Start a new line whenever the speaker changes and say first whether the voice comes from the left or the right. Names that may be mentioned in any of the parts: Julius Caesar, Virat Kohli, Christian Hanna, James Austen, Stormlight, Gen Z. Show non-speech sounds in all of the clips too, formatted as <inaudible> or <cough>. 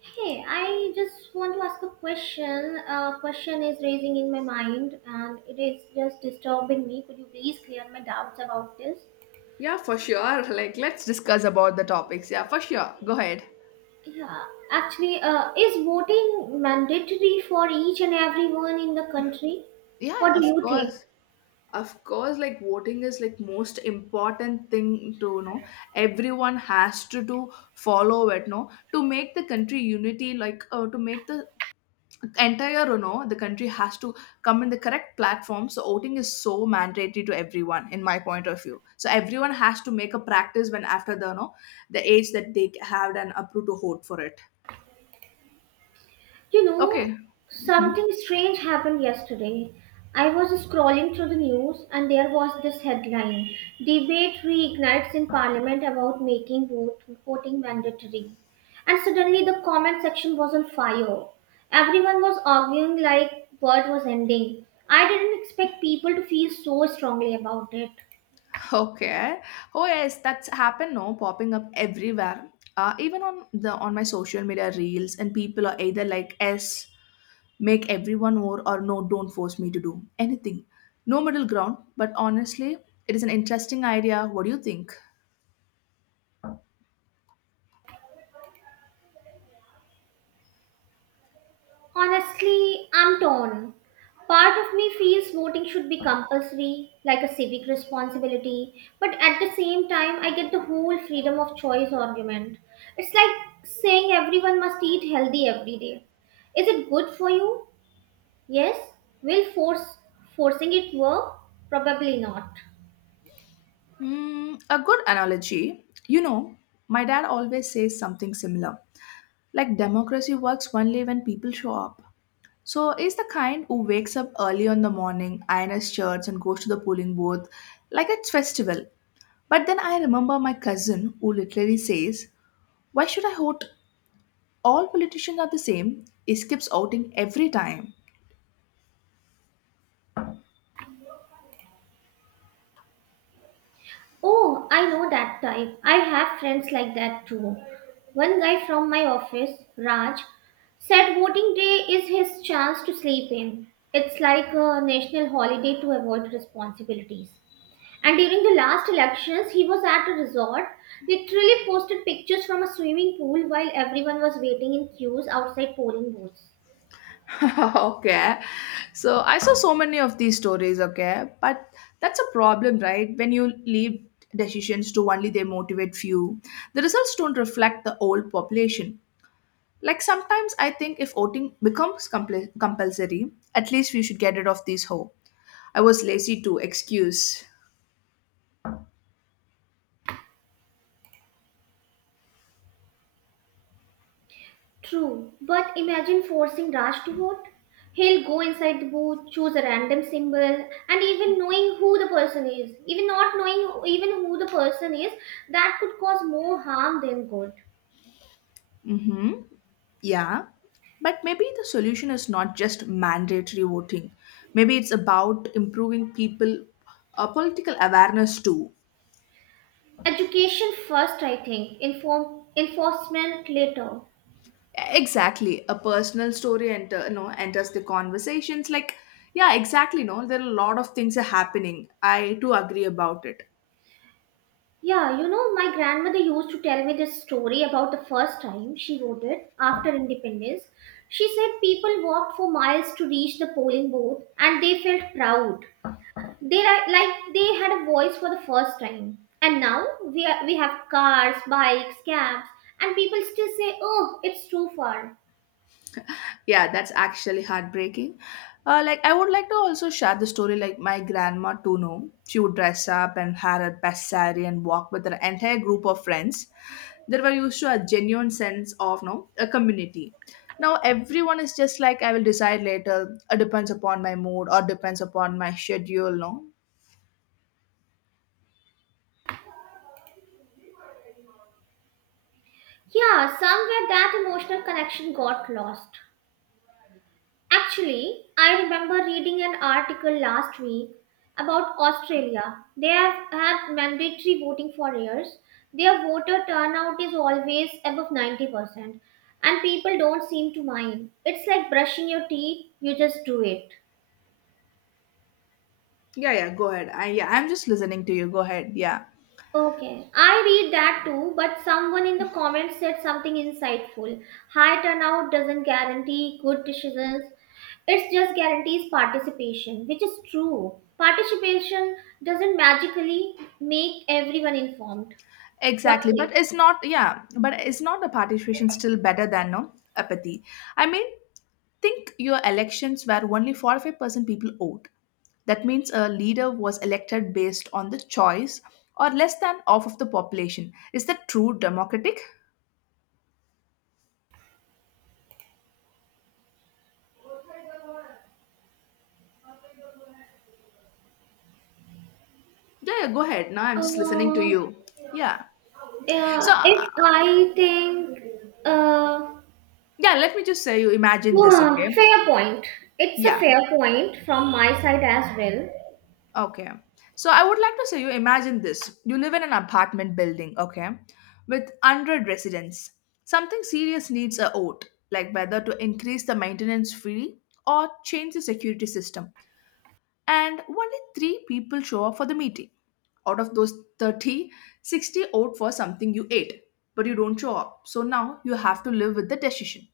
right: Hey, I just want to ask a question. A question is raising in my mind and it is just disturbing me. Could you please clear my doubts about this?
left: Yeah, for sure. Like, let's discuss about the topics. Yeah, for sure. Go ahead.
right: Yeah, actually, is voting mandatory for each and everyone in the country?
left: Yeah,
right: What do
left: of
right: you think?
left: course. Of course, like voting is like most important thing to know. Everyone has to do follow it, no, to make the country unity. Like to make the entire, you know, the country has to come in the correct platform. So voting is so mandatory to everyone, in my point of view. So everyone has to make a practice when after the, no, the age that they have and approve to vote for it.
right: You know,
left: Okay. Mhm.
right: something strange happened yesterday. I was scrolling through the news and there was this headline: Debate reignites in Parliament about making voting mandatory. And suddenly the comment section was on fire. Everyone was arguing like world was ending. I didn't expect people to feel so strongly about it.
left: Okay. Oh yes, that's happened. No, popping up everywhere. Even on the on my social media reels, and people are either like S, make everyone more, or no, don't force me to do anything. No middle ground. But honestly, it is an interesting idea. What do you think?
right: Honestly, I'm torn. Part of me feels voting should be compulsory, like a civic responsibility, but at the same time, I get the whole freedom of choice argument. It's like saying everyone must eat healthy every day. Is it good for you? Yes. Will force forcing it work? Probably not.
left: Hmm, a good analogy. You know, my dad always says something similar. Like democracy works only when people show up. So is the kind who wakes up early on the morning, irons shirts, and goes to the polling booth like it's festival. But then I remember my cousin who literally says, Why should I vote? All politicians are the same. He skips outing every time.
right: Oh, I know that type. I have friends like that too. One guy from my office, Raj, said voting day is his chance to sleep in. It's like a national holiday to avoid responsibilities. And during the last elections, he was at a resort, literally posted pictures from a swimming pool while everyone was waiting in queues outside polling booths.
left: <laughs> Okay. So I saw so many of these stories, okay? But that's a problem, right? When you leave decisions to only they motivate few, the results don't reflect the whole population. Like sometimes I think if voting becomes compulsory, at least we should get rid of these ho. I was lazy too. Excuse.
right: True, but imagine forcing Raj to vote. He'll go inside the booth, choose a random symbol, and even not knowing even who the person is, that could cause more harm than good.
left: Mm-hmm. Yeah. But maybe the solution is not just mandatory voting. Maybe it's about improving people political awareness too.
right: Education first, I think. Inform enforcement later.
left: Exactly. A personal story enter you know enters the conversations like yeah, exactly. No, there are a lot of things are happening. I too agree about it.
right: Yeah, you know, my grandmother used to tell me this story about the first time she voted after independence. She said people walked for miles to reach the polling booth and they felt proud. Like they had a voice for the first time, and now we have cars, bikes, cabs, and people still say, "Oh, it's too far."
left: Yeah, that's actually heartbreaking. Like I would like to also share the story like my grandma Tuno. She would dress up and have a best saree and walk with her entire group of friends. There were used to a genuine sense of no a community. Now everyone is just like I will decide later. It depends upon my mood or depends upon my schedule. No.
right: Yeah, somewhere that emotional connection got lost. Actually, I remember reading an article last week about Australia. They have had mandatory voting for years. Their voter turnout is always above 90%, and people don't seem to mind. It's like brushing your teeth, you just do it.
left: Yeah, yeah. Go ahead. I yeah. I'm just listening to you. Go ahead. Yeah.
right: Okay, I read that too, but someone in the comments said something insightful. High turnout doesn't guarantee good decisions, it just guarantees participation, which is true. Participation doesn't magically make everyone informed. What
left: Exactly, but
right: say?
left: it's not yeah, but it's not a participation still better than no apathy. I mean, think your elections where only 45% people vote. That means a leader was elected based on the choice or less than half of the population. Is that true democratic? Yeah, yeah, go ahead. Now I'm just listening to
right: Uh,
left: you. Yeah. So,
right: yeah, if I think, uh,
left: yeah, let me just say you imagine this, okay?
right: fair point. It's a
left: Yeah.
right: fair point from my side as well.
left: Okay. So I would like to say you imagine this. You live in an apartment building, okay, with 100 residents. Something serious needs a vote, like whether to increase the maintenance fee or change the security system. And only three people show up for the meeting. Out of those 30, 60 vote for something you ate, but you don't show up. So now you have to live with the decision.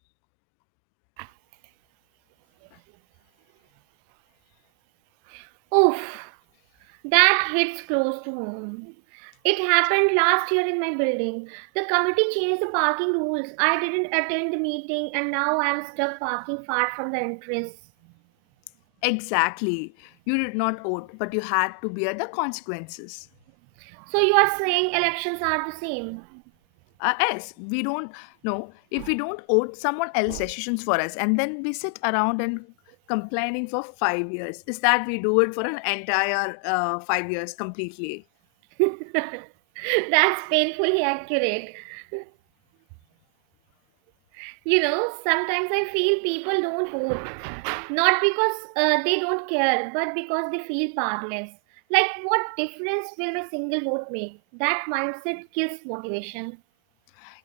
right: Oof. That hits close to home. It happened last year in my building. The committee changed the parking rules. I didn't attend the meeting and now I am stuck parking far from the entrance.
left: Exactly. You did not vote, but you had to bear the consequences.
right: So you are saying elections are the same.
left: Yes, we don't know if we don't owe someone else decisions for us and then we sit around and complaining for 5 years is that we do it for an entire 5 years completely.
right: <laughs> That's painfully accurate. Sometimes I feel people don't vote not because they don't care, but because they feel powerless. Like, what difference will my single vote make? That mindset kills motivation.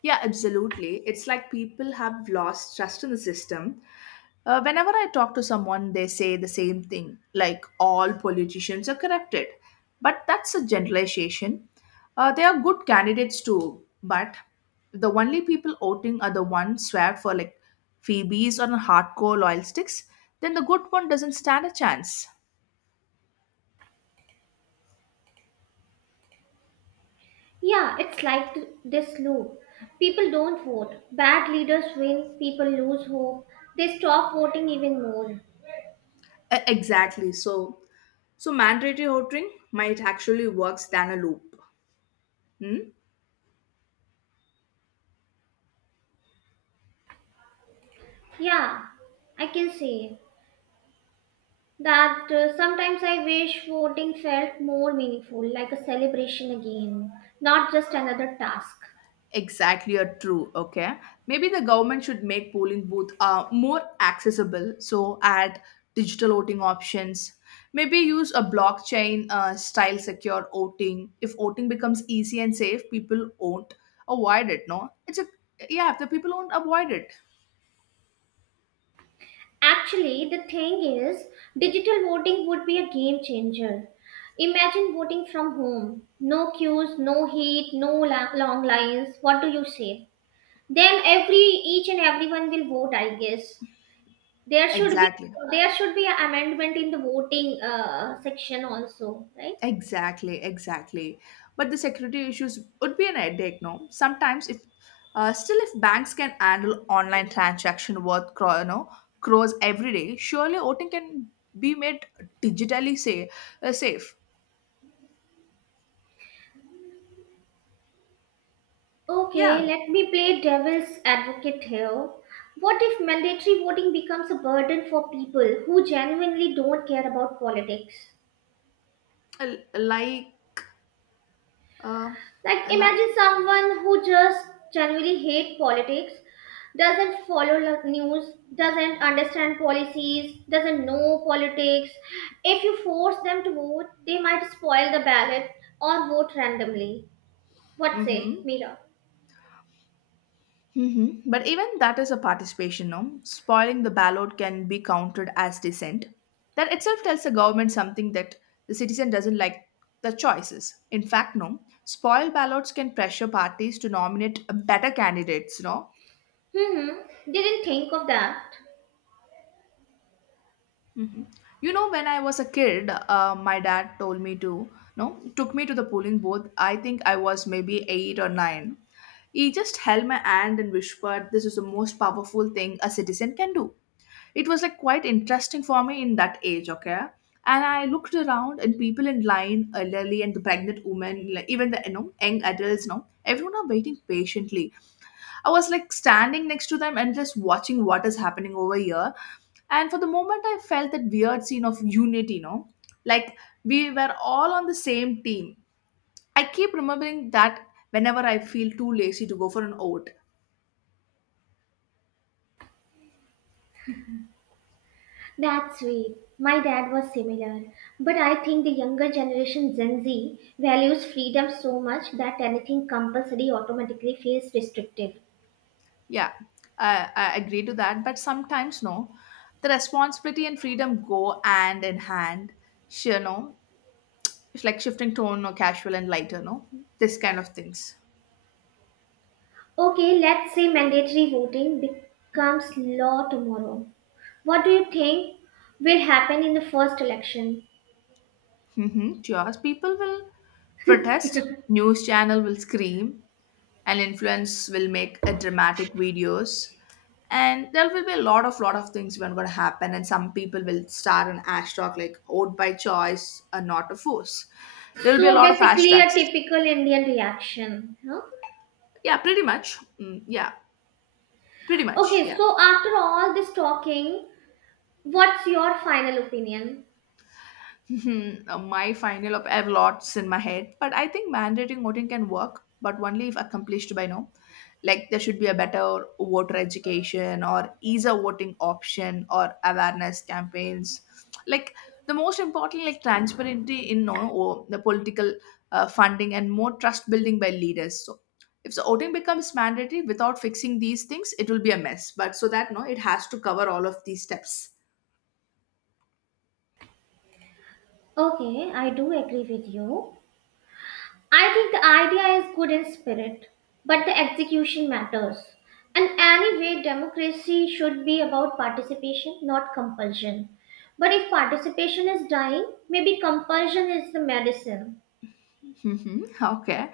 left: Yeah, absolutely. It's like people have lost trust in the system. Whenever I talk to someone, they say the same thing like all politicians are corrupted. But that's a generalization. They are good candidates too, but the only people voting are the ones swag for like Phoebes or hardcore loyal sticks, then the good one doesn't stand a chance.
right: Yeah, it's like this loop. People don't vote. Bad leaders win, people lose hope. They stop voting even more.
left: Exactly. So, so mandatory voting might actually works than a loop. Hmm?
right: Yeah, I can say that sometimes I wish voting felt more meaningful, like a celebration again, not just another task.
left: Exactly, or true. Okay, maybe the government should make polling booth more accessible. So add digital voting options. Maybe use a blockchain style secure voting. If voting becomes easy and safe, people won't avoid it. No, it's a yeah. If the people won't avoid it,
right: Actually, the thing is, digital voting would be a game changer. Imagine voting from home. No queues, no heat, no long lines. What do you say? Then every each and everyone will vote, I guess. There should be
left: exactly.
right: there should be an amendment in the voting section also, right?
left: Exactly, exactly. But the security issues would be an headache, no? Sometimes, if still, if banks can handle online transaction worth you know, crores every day, surely voting can be made digitally say, safe.
right: Okay,
left: Yeah,
right: let me play devil's advocate here. What if mandatory voting becomes a burden for people who genuinely don't care about politics?
left: uh, like, uh,
right: Like,
left: like.
right: imagine someone who just genuinely hate politics, doesn't follow the news, doesn't understand policies, doesn't know politics. If you force them to vote, they might spoil the ballot or vote randomly. What say,
left: Mm-hmm.
right: Mira?
left: Hmm. But even that is a participation, no? Spoiling the ballot can be counted as dissent. That itself tells the government something that the citizen doesn't like the choices. In fact, no, spoiled ballots can pressure parties to nominate better candidates, no?
right: Hmm, didn't think of that.
left: Hmm. You know, when I was a kid, my dad told me to, no, took me to the polling booth. I think I was maybe eight or nine. He just held my hand and whispered, This is the most powerful thing a citizen can do. It was like quite interesting for me in that age. Okay. And I looked around and people in line elderly and the pregnant women like even the you know young adults now everyone are waiting patiently. I was like standing next to them and just watching what is happening over here. And for the moment I felt that weird scene of unity, you know, like we were all on the same team. I keep remembering that whenever I feel too lazy to go for an oat.
right: That's sweet. My dad was similar. But I think the younger generation, Gen Z, values freedom so much that anything compulsory automatically feels restrictive.
left: Yeah, I agree to that, but sometimes no. The responsibility and freedom go hand in hand. Sure, no. It's like shifting tone or casual and lighter, no? This kind of things.
right: Okay, let's say mandatory voting becomes law tomorrow. What do you think will happen in the first election?
left: Mm-hmm. Yours, people will protest, news channel will scream, and influence will make a dramatic videos. And there will be a lot of things when gonna happen, and some people will start an hashtag like vote by choice and not a force. There will be a
right: So
left: lot of
right: basically, a
left: hashtags.
right: typical Indian reaction. Huh?
left: Yeah, pretty much. Mm, yeah, pretty much.
right: Okay,
left: Yeah. <laughs>
right: so after all this talking, what's your final opinion?
left: Mhm. My final up, I have lots in my head, but I think mandating voting can work, but only if accomplished by now. Like there should be a better voter education or ease a voting option or awareness campaigns. Like the most important, like transparency in no, or the political funding and more trust building by leaders. So if the voting becomes mandatory without fixing these things, it will be a mess. But so that no, it has to cover all of these steps.
right: Okay, I do agree with you. I think the idea is good in spirit, but the execution matters. And anyway, democracy should be about participation, not compulsion. But if participation is dying, maybe compulsion is the medicine.
left: Hmm. Okay.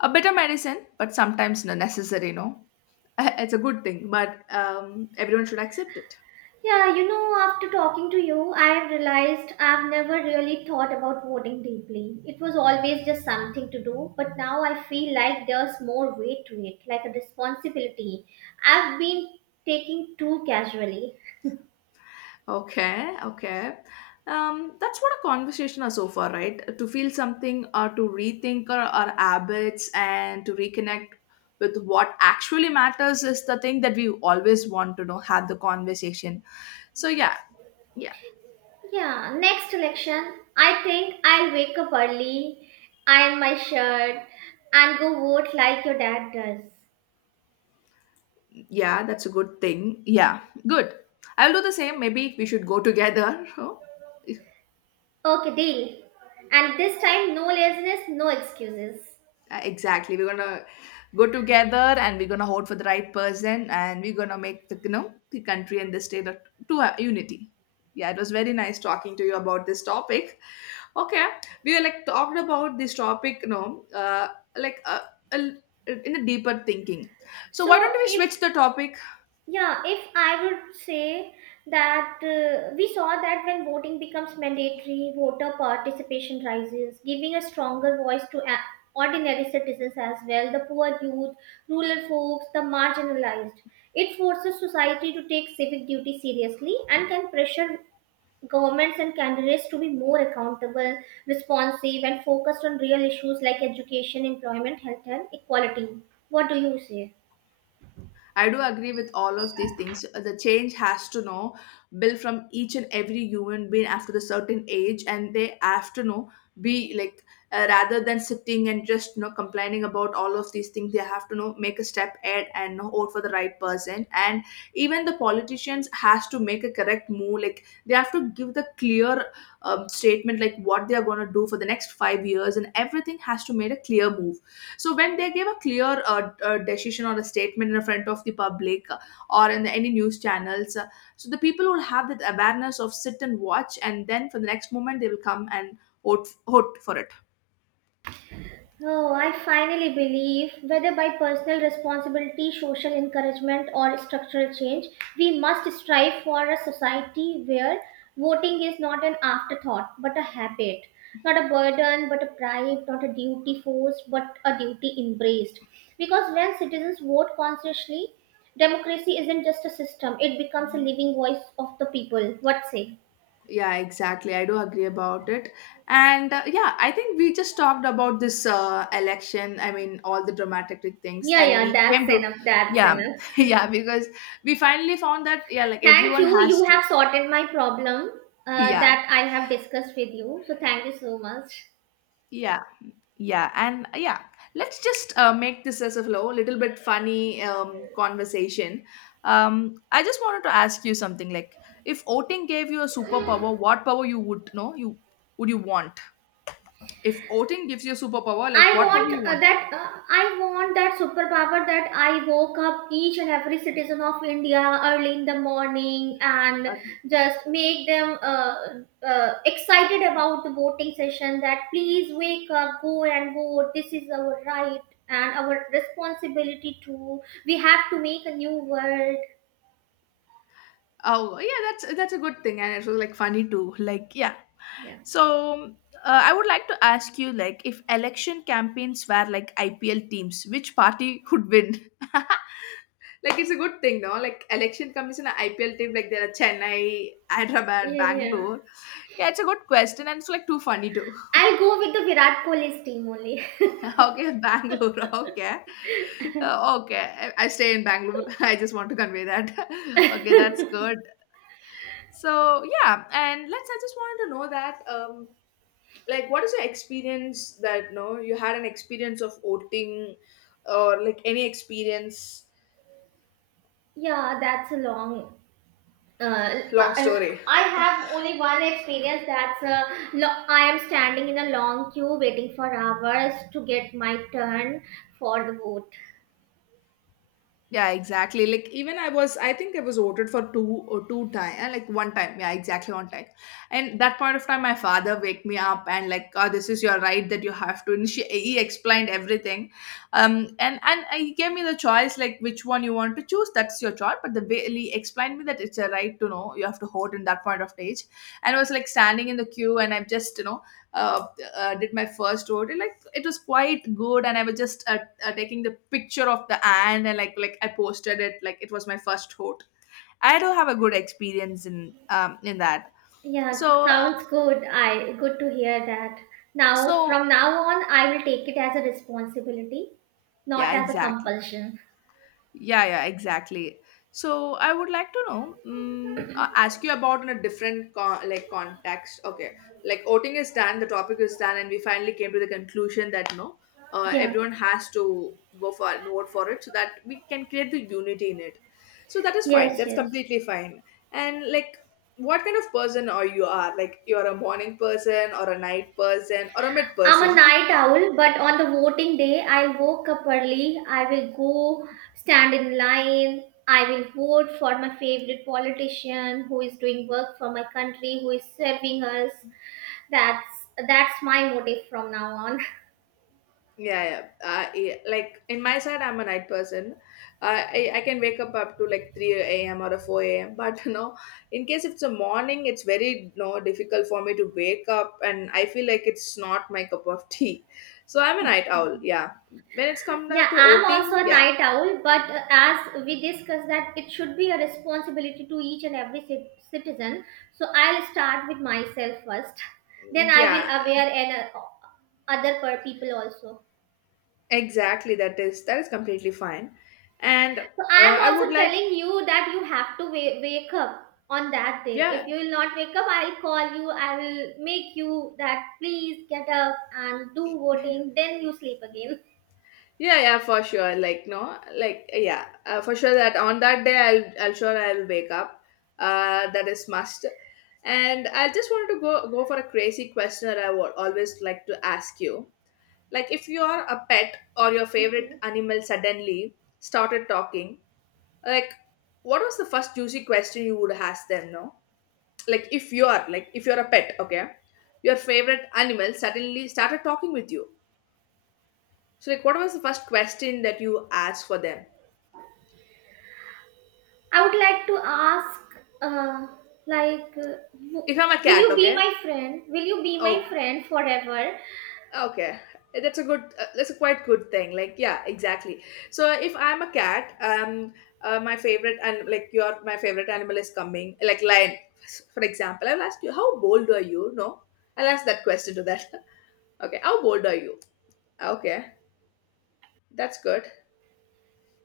left: A better medicine, but sometimes not necessary, no? <laughs> It's a good thing, but everyone should accept it.
right: Yeah, after talking to you, I've realized I've never really thought about voting deeply. It was always just something to do, but now I feel like there's more weight to it, like a responsibility. I've been taking too casually.
left: Okay, okay. That's what a conversation are so far, right? To feel something or to rethink our habits and to reconnect with what actually matters is the thing that we always want to know, have the conversation. So, yeah, yeah,
right: Yeah, next election, I think I'll wake up early, iron my shirt, and go vote like your dad does.
left: yeah, that's a good thing. Yeah, good. I'll do the same. Maybe we should go together. <laughs> Oh,
right: Okay, deal. And this time, no laziness, no excuses.
left: Exactly. We're gonna go together and we're gonna vote for the right person and we're gonna make the you know the country and the state to a unity. Yeah, it was very nice talking to you about this topic. Okay, we were like talked about this topic, you know, like uh, a l- in a deeper thinking. So why don't
right: So,
left: we
right: if
left: switch the topic.
right: Yeah, if I would say that we saw that when voting becomes mandatory, voter participation rises, giving a stronger voice to ordinary citizens as well, the poor youth, rural folks, the marginalized. It forces society to take civic duty seriously and can pressure governments and candidates to be more accountable, responsive, and focused on real issues like education, employment, health, and equality. What do you say?
left: I do agree with all of these things. The change has to know build from each and every human being after the certain age, and they have to know be like rather than sitting and just you know complaining about all of these things. They have to know make a step ahead and know vote for the right person. And even the politicians has to make a correct move. Like they have to give the clear statement like what they are going to do for the next 5 years, and everything has to make a clear move so when they give a clear decision or a statement in front of the public or in the, any news channels, so the people will have that awareness of sit and watch, and then for the next moment they will come and vote for it.
right: Oh, I finally believe whether by personal responsibility, social encouragement, or structural change, we must strive for a society where voting is not an afterthought but a habit, not a burden but a pride, not a duty forced but a duty embraced. Because when citizens vote consciously, democracy isn't just a system, it becomes a
left: Mhm.
right: living voice of the people. What say?
left: Yeah, exactly. I do agree about it. And yeah, I think we just talked about this election. I mean, all the dramatic things,
right: Yeah,
left: and
right: yeah,
left: we came
right: that's
left: to
right: enough, that's
left: yeah,
right: enough.
left: <laughs> yeah, because we finally found that yeah, like
right: Thank
left: everyone
right: you.
left: has
right: You
left: to
right: have sorted my problem
left: <laughs> yeah,
right: that I have discussed with you. So thank you so much.
left: yeah. Yeah, and yeah, let's just make this as a flow, little bit funny conversation. I just wanted to ask you something like, if voting gave you a superpower, what power you would know you would you want? If voting gives you a superpower, like
right: I
left: what power
right: want
left: you
right: uh,
left: want?
right: that uh, I want that superpower that I woke up each and every citizen of India early in the morning and
left: Uh,
right: just make them excited about the voting session. That please wake up, go and vote. This is our right and our responsibility too. We have to make a new world.
left: Oh yeah, that's a good thing, and it was like funny too. Like yeah.
right: Yeah.
left: So I would like to ask you, like, if election campaigns were like IPL teams, which party would win? <laughs> Like, it's a good thing, no? Like, election commission, IPL team, like there are Chennai, Hyderabad,
right: Yeah. Yeah.
left: Bangalore. Yeah, it's a good question, and it's like too funny too.
right: I'll go with the Virat Kohli's team only.
left: <laughs> Okay, Bangalore. <laughs> Okay, okay. I stay in Bangalore. <laughs> I just want to convey that. <laughs> Okay, that's good. So yeah, and let's. I just wanted to know that. Like what is your experience, that no, you had an experience of voting or like any experience
right: <laughs> Yeah, that's a long. Uh,
left: long
right: I
left: story.
right: I have only one experience. I am standing in a long queue waiting for hours to get my turn for the vote.
left: Yeah, exactly. Like even I was, I think I was voted for two or two time, like one time. Yeah, exactly one time. And that point of time, my father wake me up and like, oh, this is your right that you have to. And she, he explained everything, and he gave me the choice like which one you want to choose. That's your choice. But the way he explained me that it's a right to know you have to vote in that point of age, and I was like standing in the queue and I'm just you know. Uh, did my first vote and, like it was quite good and I was just taking the picture of the ant and like I posted it like it was my first hoot. I do have a good experience in that.
right: Yeah,
left: So
right: sounds good. I good to hear that. Now
left: so
right: from now on, I will take it as a responsibility, not
left: yeah,
right: as a
left: exactly.
right: compulsion.
left: Yeah, yeah, exactly. So I would like to know, mm, ask you about in a different con- like context. Okay, like voting is done, the topic is done, and we finally came to the conclusion that no,
right: Yeah.
left: everyone has to go for vote for it so that we can create the unity in it. So that is fine.
right: Yes.
left: That's
right: Yes.
left: completely fine. And like, what kind of person are you are? Like, you're a morning person or a night person or a mid
right: I'm a
left: person.
right: night owl, but on the voting day, I woke up early. I will go stand in line. I will vote for my favorite politician who is doing work for my country, who is serving us. That's that's my motive from now on. <laughs>
left: Yeah, yeah. Yeah, like in my side, I'm a night person. I can wake up up to like three a.m. or a four a.m. <laughs> But you know, in case it's a morning, it's very no difficult for me to wake up, and I feel like it's not my <laughs> cup of tea. So I'm a night owl. Yeah. When it's come
right: Yeah,
left: down to
right: I'm also
left: outing,
right: a
left: yeah,
right: night owl, but as we discussed that it should be a responsibility to each and every citizen. So I'll start with myself first. Then I will
left: yeah,
right: aware and other people also.
left: exactly. That is completely fine, and
right: So I'm
left: I
right: also
left: would like
right: telling you that you have to wake up on that day. If
left: yeah.
right: you will not wake up, I'll call you. I will make you that please get up and do voting. Then you sleep again.
left: Yeah, yeah, for sure. Like no, like yeah, for sure that on that day I'll sure I'll wake up. That is must. And I just wanted to go for a crazy question that I would always like to ask you. Like if your a pet or your favorite
right: Okay.
left: animal suddenly started talking, like what was the first juicy question you would ask them? No, like if you are like if you're a pet, okay, your favorite animal suddenly started talking with you. So like what was the first question that you asked for them?
right: I would like to ask, uh, like,
left: If I'm a
right: will
left: cat,
right: you be
left: okay?
right: my friend? Will you be my
left: Okay.
right: friend forever?
left: Okay. That's a good that's a quite good thing. Like yeah, exactly. So if I'm a cat, my favorite and like your my favorite animal is coming, like lion. For example, I'll ask you, how bold are you? No. I'll ask that question to that. <laughs> Okay, how bold are you? Okay. That's good.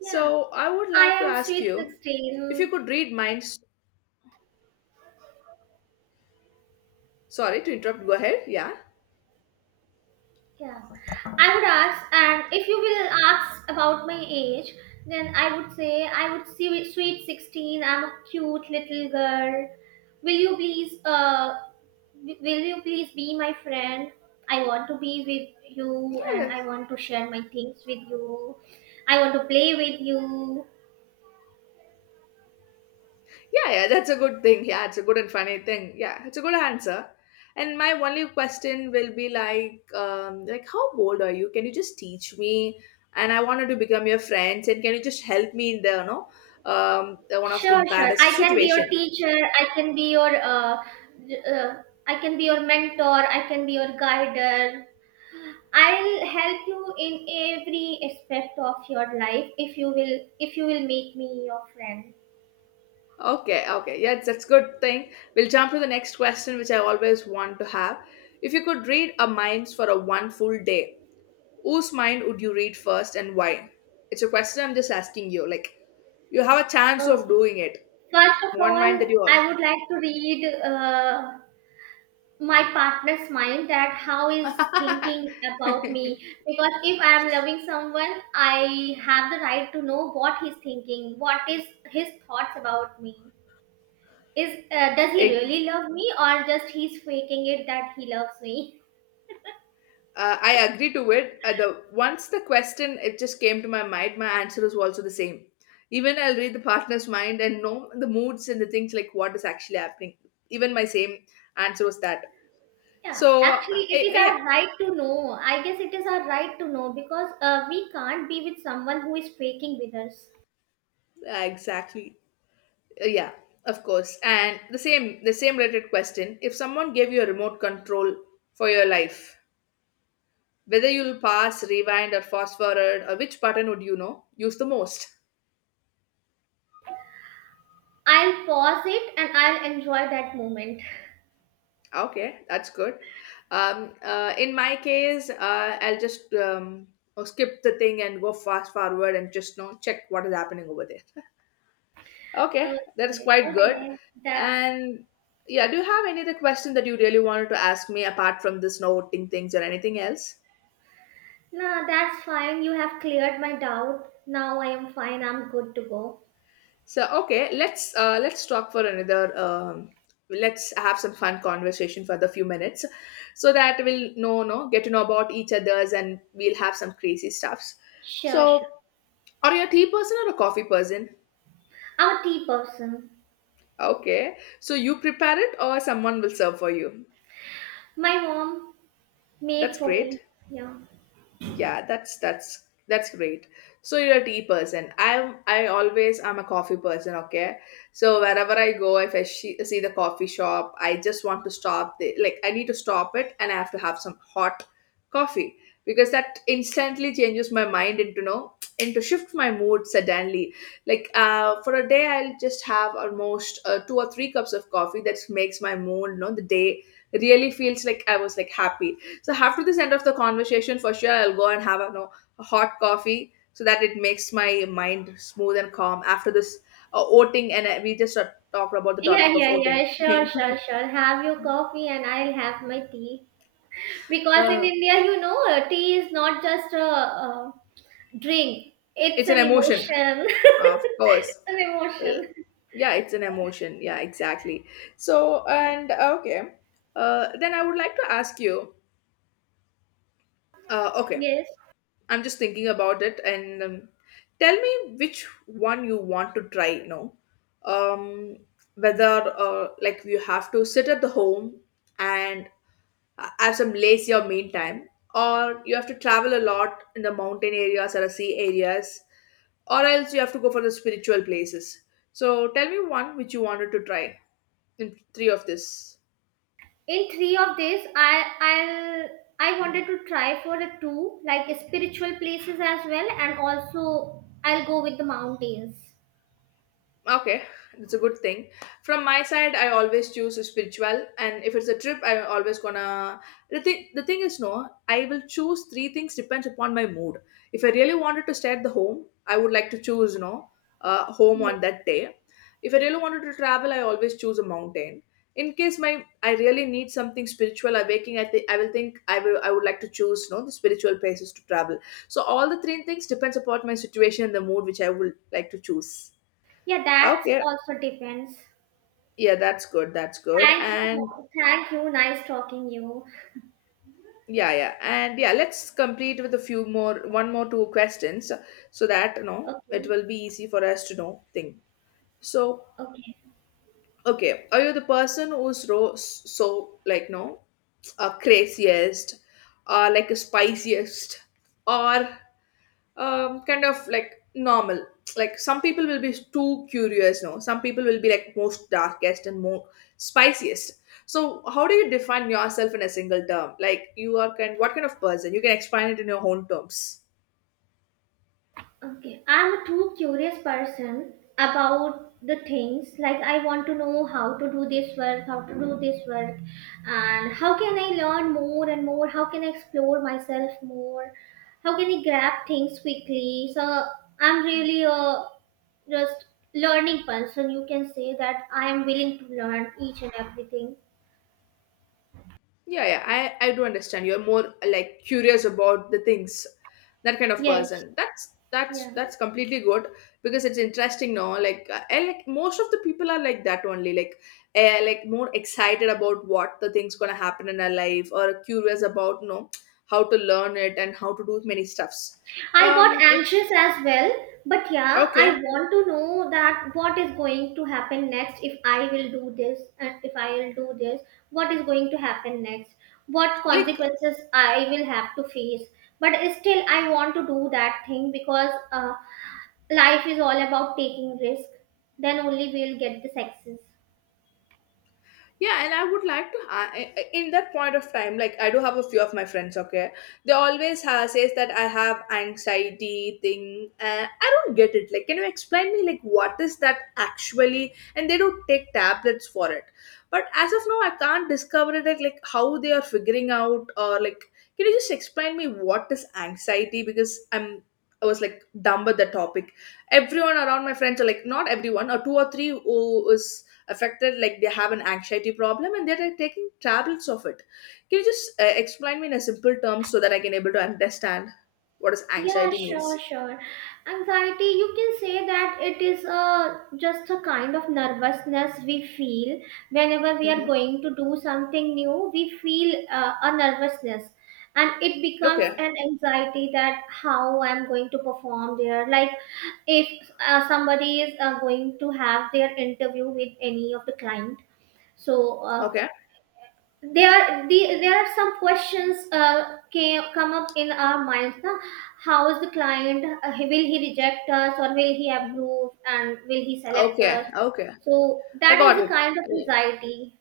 right: Yeah.
left: So I would
right: I
left: like to
right: am
left: ask
right: sweet
left: you if you
right: 16.
left: could read minds. Sorry to interrupt. Go ahead. Yeah.
right: Yeah, I would ask, and if you will ask about my age, then I would say I would see sweet 16. I'm a cute little girl. Will you please, uh, will you please be my friend? I want to be with you, and
left: Yeah.
right: I want to share my things with you. I want to play with you.
left: Yeah, yeah, that's a good thing. Yeah, it's a good and funny thing. Yeah, it's a good answer. And my only question will be like how bold are you? Can you just teach me? And I wanted to become your friends. And can you just help me in the, you know, the one of the
right: Sure, sure. I
left: baddest
right: can be your
left: situation?
right: teacher. I can be your mentor. I can be your guider. I'll help you in every aspect of your life if you will make me your friend.
left: Okay, okay, yeah, that's good thing. We'll jump to the next question, which I always want to have. If you could read a mind for a one full day, whose mind would you read first and why? It's a question I'm just asking you. Like, you have a chance of
right: Okay.
left: doing it.
right: First of
left: One mind
right: all,
left: that you are.
right: I would like to read my partner's mind that how is thinking about me because if I am loving someone, I have the right to know what he's thinking, what is his thoughts about me. Is does he
left: Eg-
right: really love me or just he's faking it that he loves me?
left: I agree to it. The Once the question it just came to my mind, my answer was also the same. Even I'll read the partner's mind and know the moods and the things like what is actually happening. Even my same answer was that.
right: Yeah,
left: So
right: actually, it is
left: yeah,
right: our right to know. I guess it is our right to know because we can't be with someone who is faking with us.
left: yeah, exactly. Yeah, of course. And the same related question: if someone gave you a remote control for your life, whether you'll pass, rewind, or fast forward, or which button would you know use the most?
right: I'll pause it and I'll enjoy that moment.
left: Okay, that's good. In my case, I'll just skip the thing and go fast forward and just you know check what is happening over there. <laughs> Okay, that is
right: Okay,
left: quite good.
right: okay, that's
left: And yeah, do you have any other question that you really wanted to ask me apart from this noting things or anything else?
right: no, that's fine. You have cleared my doubt. Now I am fine. I'm good to go.
left: So okay, let's talk for another. Let's have some fun conversation for the few minutes, so that we'll know no get to know about each other's and we'll have some crazy stuffs.
right: Sure, sure.
left: So, are you a tea person or a coffee person?
right: I'm a tea person.
left: Okay, so you prepare it or someone will serve for you.
right: My mom
left: That's
right: made for
left: great.
right: me. Yeah.
left: Yeah, that's that's great. So you're a tea person. I always I am a coffee person, okay? So wherever I go, if I she, see the coffee shop, I just want to stop the like I need to stop it and I have to have some hot coffee because that instantly changes my mind into no and to shift my mood suddenly. Like for a day I'll just have almost two or three cups of coffee that makes my mood, no, the day really feels like I was like happy so after this end of the conversation, for sure I'll go and have a, you know, a hot coffee so that it makes my mind smooth and calm after this voting. And we just talked about the
right: Yeah,
left: topic of
right: yeah, yeah.
left: voting.
right: Sure,
left: <laughs>
right: sure, sure. Have your coffee and I'll have my tea. Because in
left: uh,
right: India, tea is not just a drink, it's
left: it's an
right: an
left: emotion,
right: emotion.
left: of course.
right: <laughs> It's an
left: Uh,
right: emotion.
left: yeah, it's an emotion. Yeah, exactly. So
right: Yeah.
left: and okay, then I would like to ask you. Okay,
right: Yes.
left: I'm just thinking about it, and tell me which one you want to try now. um, Whether like you have to sit at the home and have some lazy or meantime, or you have to travel a lot in the mountain areas or the sea areas, or else you have to go for the spiritual places. So tell me one which you wanted to try in three of this.
right: In three of this, I'll I wanted to try for a two like spiritual places as well, and also I'll go with the mountains.
left: Okay, that's a good thing. From my side, I always choose spiritual, and if it's a trip, I'm always gonna. The thing is, no, I will choose three things depends upon my mood. If I really wanted to stay at the home, I would like to choose, no, home on
right: Yes.
left: that day. If I really wanted to travel, I always choose a mountain. In case my I really need something spiritual awakening, I think I will I would like to choose, no, the spiritual places to travel. So all the three things depends upon my situation and the mood which I would like to choose.
right: Yeah, that's
left: Okay,
right: also depends.
left: yeah, that's good. That's good.
right: Thank you.
left: And
right: Thank you. Nice talking you.
left: yeah, yeah. And yeah, let's complete with a few more, one more two questions so that, you know, it
right: Okay.
left: will be easy for us to know thing. So,
right: Okay.
left: okay, are you the person who's ro- so like, no, craziest or like a spiciest or kind of like normal. Like some people will be too curious, no. Some people will be like most darkest and more spiciest. So how do you define yourself in a single term? Like you are kind, what kind of person? You can explain it in your own terms.
right: Okay, I'm a too curious person about the things. Like, I want to know how to do this work, how to do this work, and how can I learn more and more? How can I explore myself more? How can I grab things quickly? So, I'm really a just learning person. You can say that I am willing to learn each and everything.
left: Yeah, yeah, I do understand. You're more like curious about the things, that kind of
right: Yes,
left: person. That's
right: yeah.
left: that's completely good because it's interesting. No, like I like most of the people are like that only. Like, like more excited about what the things gonna happen in our life, or curious about you know how to learn it and how to do many stuffs.
right: I got
left: Um, that's-
right: anxious as well, but yeah, I
left: okay.
right: want to know that what is going to happen next if I will do this and if I will do this, what is going to happen next, what
left: Like
right: consequences I will have to face. But still, I want to do that thing because life is all about taking risk. Then only we'll get the success.
left: yeah and I would like to in that point of time like I do have a few of my friends okay. They always says that I have anxiety thing and I don't get it, like can you explain me like what is that actually, and they don't take tablets for it, but as of now I can't discover it like how they are figuring out or like can you just explain me what is anxiety, because I was like dumb at the topic. Everyone around my friends are like not everyone or two or three who is affected like they have an anxiety problem and they're taking tablets of it. Can you just explain me in a simple term so that I can able to understand what does
right: Yeah,
left: anxiety
right: sure,
left: means.
right: sure. Anxiety, you can say that it is just a kind of nervousness we feel whenever we are
left: Mm-hmm.
right: going to do something new. We feel a nervousness and it becomes
left: Okay,
right: an anxiety that how I'm going to perform there. Like if somebody is going to have their interview with any of the client, so
left: okay.
right: there there are some questions come up in our minds, na? How is the client, will he reject us or will he
left: Mhm.
right: approve and will he select us?
left: Okay, okay.
right: So
left: I
right: that
left: got
right: is the kind of
left: it.
right: anxiety.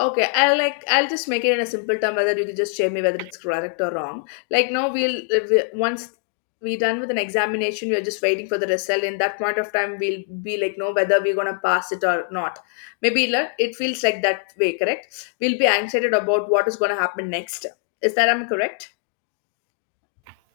left: Okay, I'll like I'll just make it in a simple term whether you can just share me whether it's correct or wrong. Like now we'll once we done with an examination, we're just waiting for the result. In that point of time, we'll be like no whether we're gonna pass it or not. Maybe like, it feels like that way, correct? We'll be anxious about what is gonna happen next. Is that I'm correct?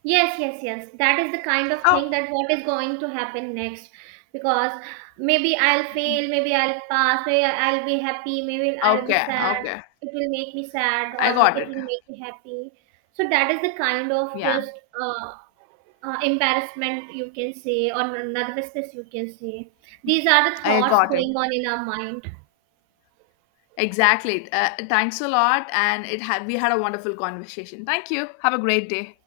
right: Yes, yes, yes. That is the kind of
left: Oh,
right: thing that what is going to happen next. Because maybe I'll fail, maybe I'll pass, maybe I'll be happy, maybe I'll be
left: okay,
right: sad.
left: okay.
right: It will make me sad
left: I
right: or
left: got
right: it
left: it.
right: will make me happy. So that is the kind of
left: Yeah,
right: just embarrassment you can say or nervousness you can say. These are the
left: I
right: thoughts
left: got
right: going
left: it.
right: on in our mind.
left: Exactly. Thanks a lot, and it had we had a wonderful conversation. Thank you. Have a great day.